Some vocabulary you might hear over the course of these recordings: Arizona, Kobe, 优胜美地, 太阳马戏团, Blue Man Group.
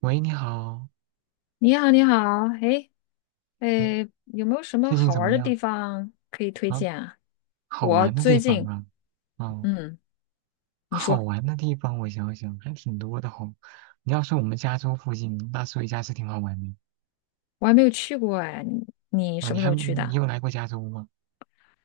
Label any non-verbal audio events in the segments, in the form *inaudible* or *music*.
喂，你好。你好，你好，哎，哎，哎，有没有什么最近好怎玩儿么的地样方可以推啊？荐啊？好我玩的地最方近，啊，哦，嗯，你好说，玩的地方，我想想还挺多的吼。你要说我们加州附近，那所以加是挺好玩的我还没有去过哎，你啊。什你么时还候没，去你的？有来过加州吗？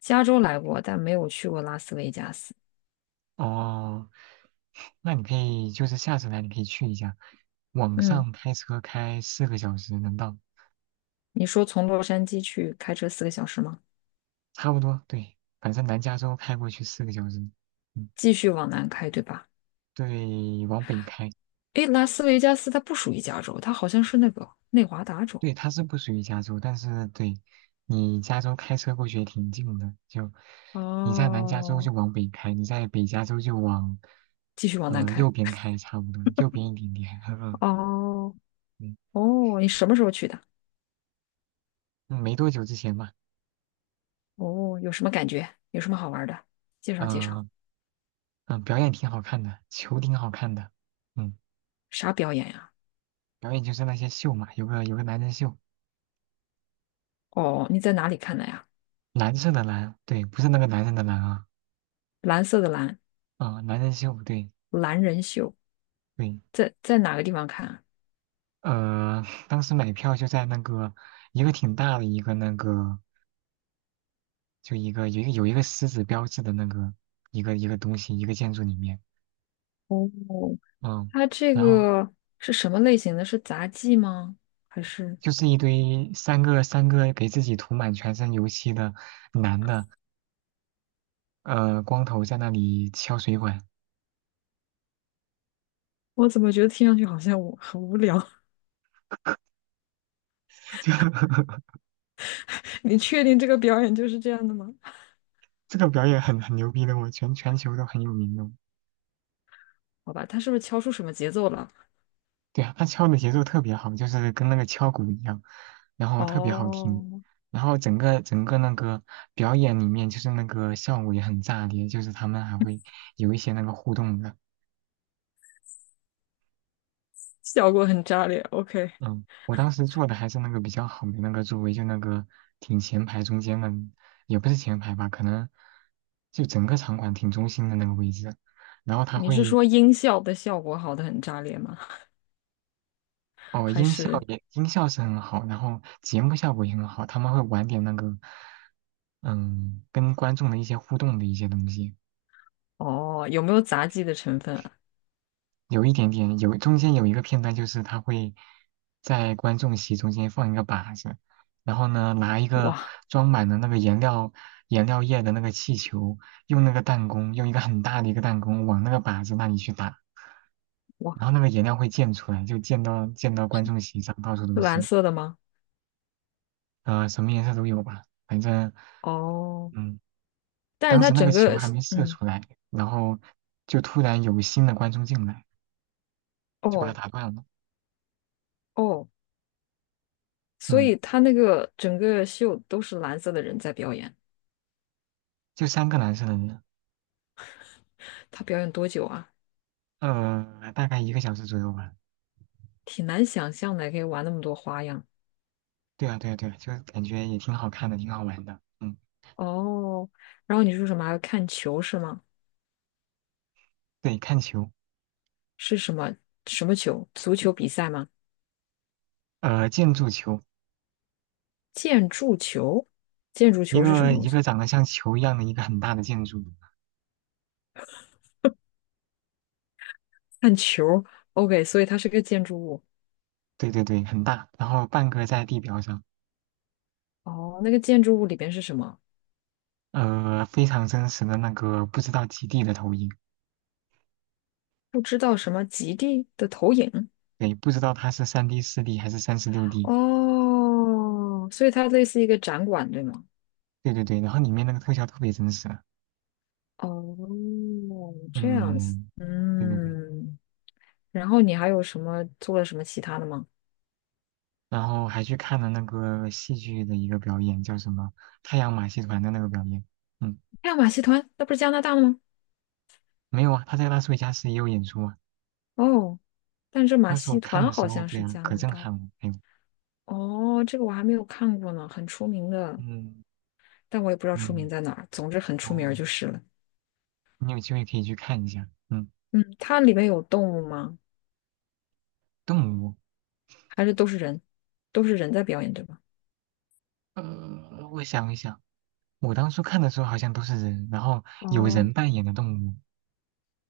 加州来过，但没有去过拉斯维加斯。哦，那你可以就是下次来，你可以去一下，往嗯，上开车开四个小时能到，你说从洛杉矶去开车4个小时吗？差不多，对，反正南加州开过去四个小时。嗯，继续往南开，对吧？对，往北开。哎，拉斯维加斯它不属于加州，它好像是那个内华达州。对，它是不属于加州，但是对你加州开车过去也挺近的，就你在南加州哦，就往北开，你在北加州就往继续往南开。右边开，差不多右边一点点。*laughs* 嗯哦嗯。哦，你什么时候去的？嗯没多久之前吧。哦，有什么感觉？有什么好玩的？介绍介绍。嗯嗯，表演挺好看的，球挺好看的。嗯，啥表演呀？表演就是那些秀嘛，有个男人秀，哦，你在哪里看的呀？蓝色的蓝，对，不是那个男人的蓝啊，蓝色的蓝，啊、男人秀，对蓝人秀，对。在哪个地方看啊？呃，*laughs* 当时买票就在那个一个挺大的一个那个。就一个有一个狮子标志的那个一个东西，一个建筑里面。哦，嗯，它这然后个是什么类型的？是杂技吗？还是就是一堆三个给自己涂满全身油漆的男的，光头在那里敲水管。我怎么觉得听上去好像我很无聊？*laughs* 就 *laughs* 你确定这个表演就是这样的吗？这个表演很牛逼的，我全球都很有名的。好吧，他是不是敲出什么节奏了？对啊，他敲的节奏特别好，就是跟那个敲鼓一样，然后特别好听。哦，然后整个那个表演里面，就是那个效果也很炸裂，就是他们还会有一些那个互动的。效果很炸裂。OK,嗯，我当时坐的还是那个比较好的那个座位，就那个挺前排中间的，也不是前排吧，可能就整个场馆挺中心的那个位置。然后他你是会，说音效的效果好的很炸裂吗？哦，还音效是？也音效是很好，然后节目效果也很好，他们会玩点那个，嗯，跟观众的一些互动的一些东西。哦，有没有杂技的成分啊？有一点点，中间有一个片段，就是他会在观众席中间放一个靶子，然后呢，拿一个哇装满了那个颜料液的那个气球，用那个弹弓，用一个很大的一个弹弓往那个靶子那里去打，哇，然后那个颜料会溅出来，就溅到观众席上，到处都是蓝是。色的吗？什么颜色都有吧，反正。哦，嗯，但是当它时那个整球个，还没射嗯，出来，然后就突然有新的观众进来，就把它哦打断了。哦，所嗯。以它那个整个秀都是蓝色的人在表演。就三个男生。他表演多久啊？大概1个小时左右吧。挺难想象的，可以玩那么多花样。对啊，对啊，对啊，就感觉也挺好看的，挺好玩的。嗯，哦，然后你说什么还要看球是吗？对，看球。是什么什么球？足球比赛吗？建筑球，建筑球？建筑一球是什个么东一西？个长得像球一样的一个很大的建筑，看球。OK,所以它是个建筑物。对对对，很大，然后半个在地表上。哦，那个建筑物里边是什么？非常真实的那个不知道几 D 的投影。不知道什么极地的投影对，不知道它是3D 4D 还是36D。 哦，所以它类似一个展馆，对吗？对对对，然后里面那个特效特别真实啊。哦，这样子，嗯，对对对。嗯，然后你还有什么做了什么其他的吗？然后还去看了那个戏剧的一个表演，叫什么太阳马戏团的那个表演。嗯，还有马戏团，那不是加拿大的吗？没有啊，他在拉斯维加斯也有演出啊。哦，但是马那时候戏看团的时好候，像对是啊，加可拿震大的撼了。哎呦。哦，这个我还没有看过呢，很出名的，嗯但我也不知道出名嗯，在哪儿。总之很出名儿哦，就是了。你有机会可以去看一下。嗯，嗯，它里面有动物吗？动物，还是都是人？都是人在表演，对吧？我想一想，我当初看的时候好像都是人，然后有哦，人扮演的动物。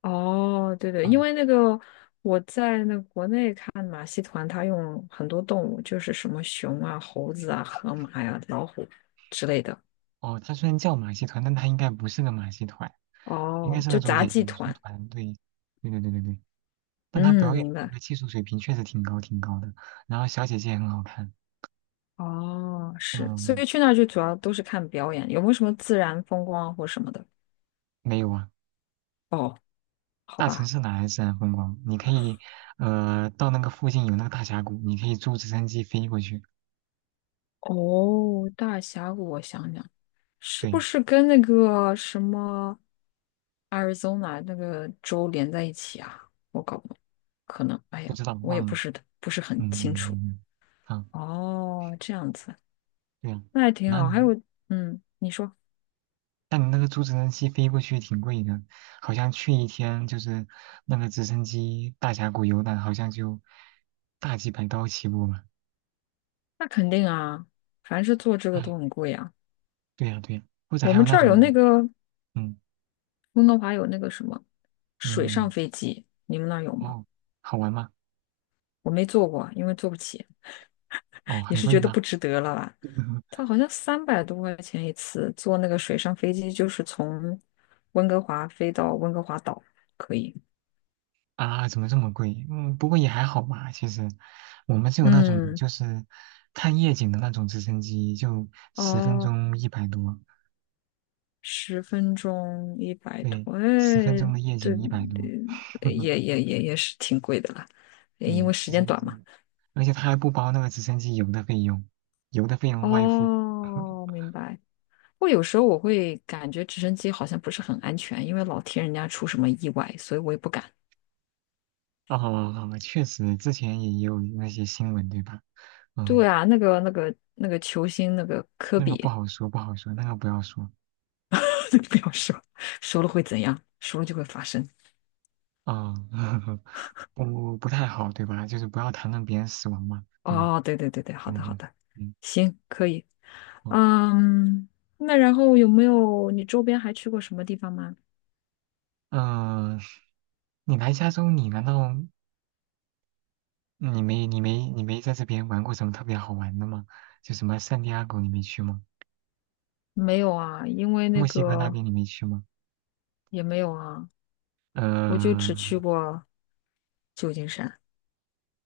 哦，对对，因嗯，为那个我在那个国内看马戏团，他用很多动物，就是什么熊啊、猴子啊、河马呀、老虎之类的。哦，它虽然叫马戏团，但它应该不是个马戏团，应该哦，是那就种杂演技演出团。团队。对对对对对。但她嗯，表演明那白。个技术水平确实挺高挺高的，然后小姐姐也很好看。哦，是，所嗯，以去那儿就主要都是看表演，有没有什么自然风光啊或什么的？没有啊，好大城吧。市哪来自然风光？你可以，到那个附近有那个大峡谷，你可以坐直升机飞过去。哦，大峡谷，我想想。是不对，是跟那个什么 Arizona 那个州连在一起啊？我搞不懂，可能，哎不呀，知道我也忘不了。是不是嗯很清楚。嗯嗯，啊，哦，这样子，对啊，那还挺那好。还有，你，嗯，你说，但你那个坐直升机飞过去挺贵的，好像去一天就是那个直升机大峡谷游览，好像就大几百刀起步吧。那肯定啊，凡是做这个哎，都很贵啊。对呀对呀，或者我还有们那这儿有那种。个嗯温哥华有那个什么水上嗯。飞机，你们那儿有吗？哦，好玩吗？我没坐过，因为坐不起，*laughs* 哦，也很是贵觉得吗？不值得了吧。*laughs* 它好像300多块钱一次，坐那个水上飞机，就是从温哥华飞到温哥华岛，可以。啊，怎么这么贵？嗯，不过也还好吧。其实，我们就有那种嗯，就是看夜景的那种直升机，就十分哦，钟一百多。十分钟一百对，多，哎，十分钟的夜对，景一百多。*laughs* 也是挺贵的啦，因对，为时直间升短嘛。机，而且它还不包那个直升机油的费用，油的费用外付。哦，*laughs* 明白。我有时候我会感觉直升机好像不是很安全，因为老听人家出什么意外，所以我也不敢。哦，确实，之前也有那些新闻，对吧？对嗯，啊，那个球星那个科那个不比，好说，不好说，那个不要说。*laughs* 不要说，说了会怎样？说了就会发生。啊、*laughs* 不太好，对吧？就是不要谈论别人死亡嘛，对吧？哦，对对对对，好的嗯好嗯的，嗯，行，可以。哦，嗯，那然后有没有你周边还去过什么地方吗？嗯、你来加州，你难道你没在这边玩过什么特别好玩的吗？就什么圣地亚哥你没去吗？没有啊，因为那墨西哥那个边你没去吗？也没有啊，我就呃，只去过旧金山。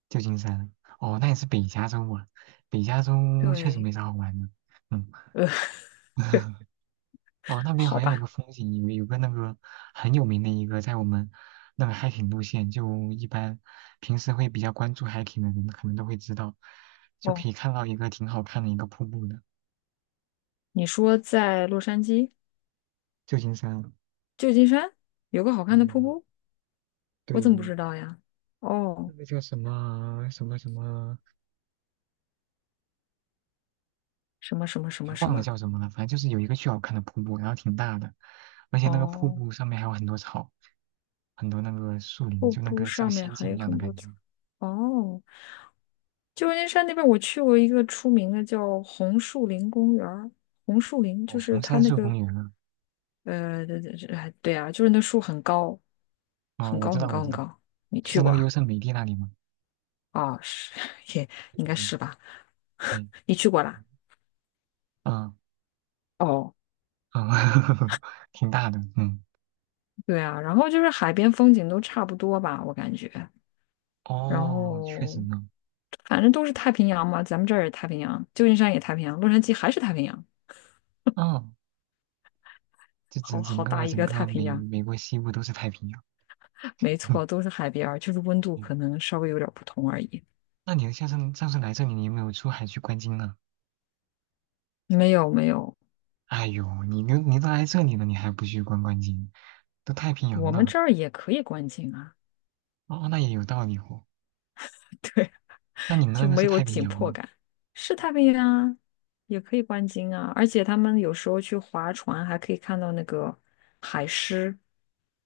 旧金山，哦，那也是北加州啊，北加州确实对，没啥好玩的。嗯。呃，*laughs* 哦，那 *laughs* 边好好像有个吧。风景，有个那个很有名的一个，在我们那个 hiking 路线，就一般平时会比较关注 hiking 的人，可能都会知道，就哦，可以看到一个挺好看的一个瀑布的，你说在洛杉矶、旧金山。旧金山有个好看的瀑嗯，布，我怎么不对，知道呀？那哦，个叫什么什么什么，什么什么什哎么什忘了么。叫什么了，反正就是有一个巨好看的瀑布，然后挺大的，而且那个瀑哦，布上面还有很多草，很多那个树林，瀑就那布个上像面仙还境一有样的很多感草。觉。哦，旧金山那边我去过一个出名的叫红树林公园儿红树林哦，就是红它杉那树个公园啊，呃，哎对啊，就是那树很高，哦，很我高知很道，我高知很道，高。你就去在那过个优啊？胜美地那里吗？哦，是，*laughs* 也应对该对是吧？对。你去过啦？嗯。哦，嗯 *laughs* 挺大的。嗯，对啊，然后就是海边风景都差不多吧，我感觉。然哦，确实后呢。反正都是太平洋嘛，咱们这儿也太平洋，旧金山也太平洋，洛杉矶还是太平洋，嗯，这好整整好个大一整个个太平美洋。美国西部都是太平洋。没 *laughs* 错，都是海边儿，就是温度嗯，可能稍微有点儿不同而已。那你上次来这里，你有没有出海去观鲸呢？没有没有，哎呦，你都来这里了，你还不去观鲸，都太平洋我们了。这儿也可以观鲸啊，哦，那也有道理哦。*laughs* 对，那你们那就个没是有太平紧洋迫吗？感。是太平洋啊，也可以观鲸啊，而且他们有时候去划船还可以看到那个海狮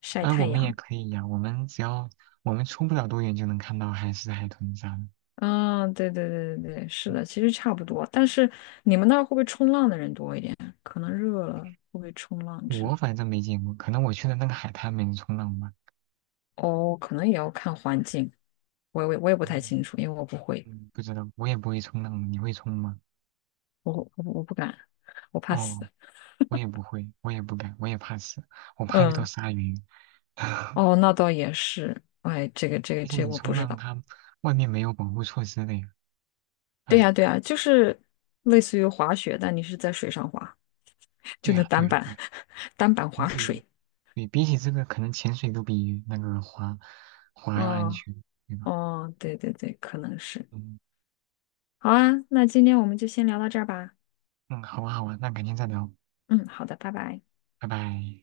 晒啊，我太们也阳。可以呀，我们出不了多远就能看到海狮、海豚啥的。嗯，对对对对对，是嗯的，其实差不多。但是你们那儿会不会冲浪的人多一点？可能热了会不会冲浪之我类反正没见过，可能我去的那个海滩没人冲浪吧。的？哦，可能也要看环境，我也不太清嗯楚，因为我不会。嗯不知道，我也不会冲浪，你会冲吗？我不敢，我怕死。哦，我也不会，我也不敢，我也怕死，我怕遇到嗯，鲨鱼。*laughs* 哦，那倒也是。哎，这个这个而且这个你我不冲知浪，道。它外面没有保护措施的呀。对哎，呀对呀，就是类似于滑雪，但你是在水上滑，就对那呀，对单呀，板 对呀，*laughs* 单板比滑起水。对比起这个，可能潜水都比那个滑要安哦全，对吧？哦，对对对，可能是。嗯好啊，那今天我们就先聊到这儿吧。嗯，好啊，好啊，那改天再聊，嗯，好的，拜拜。拜拜。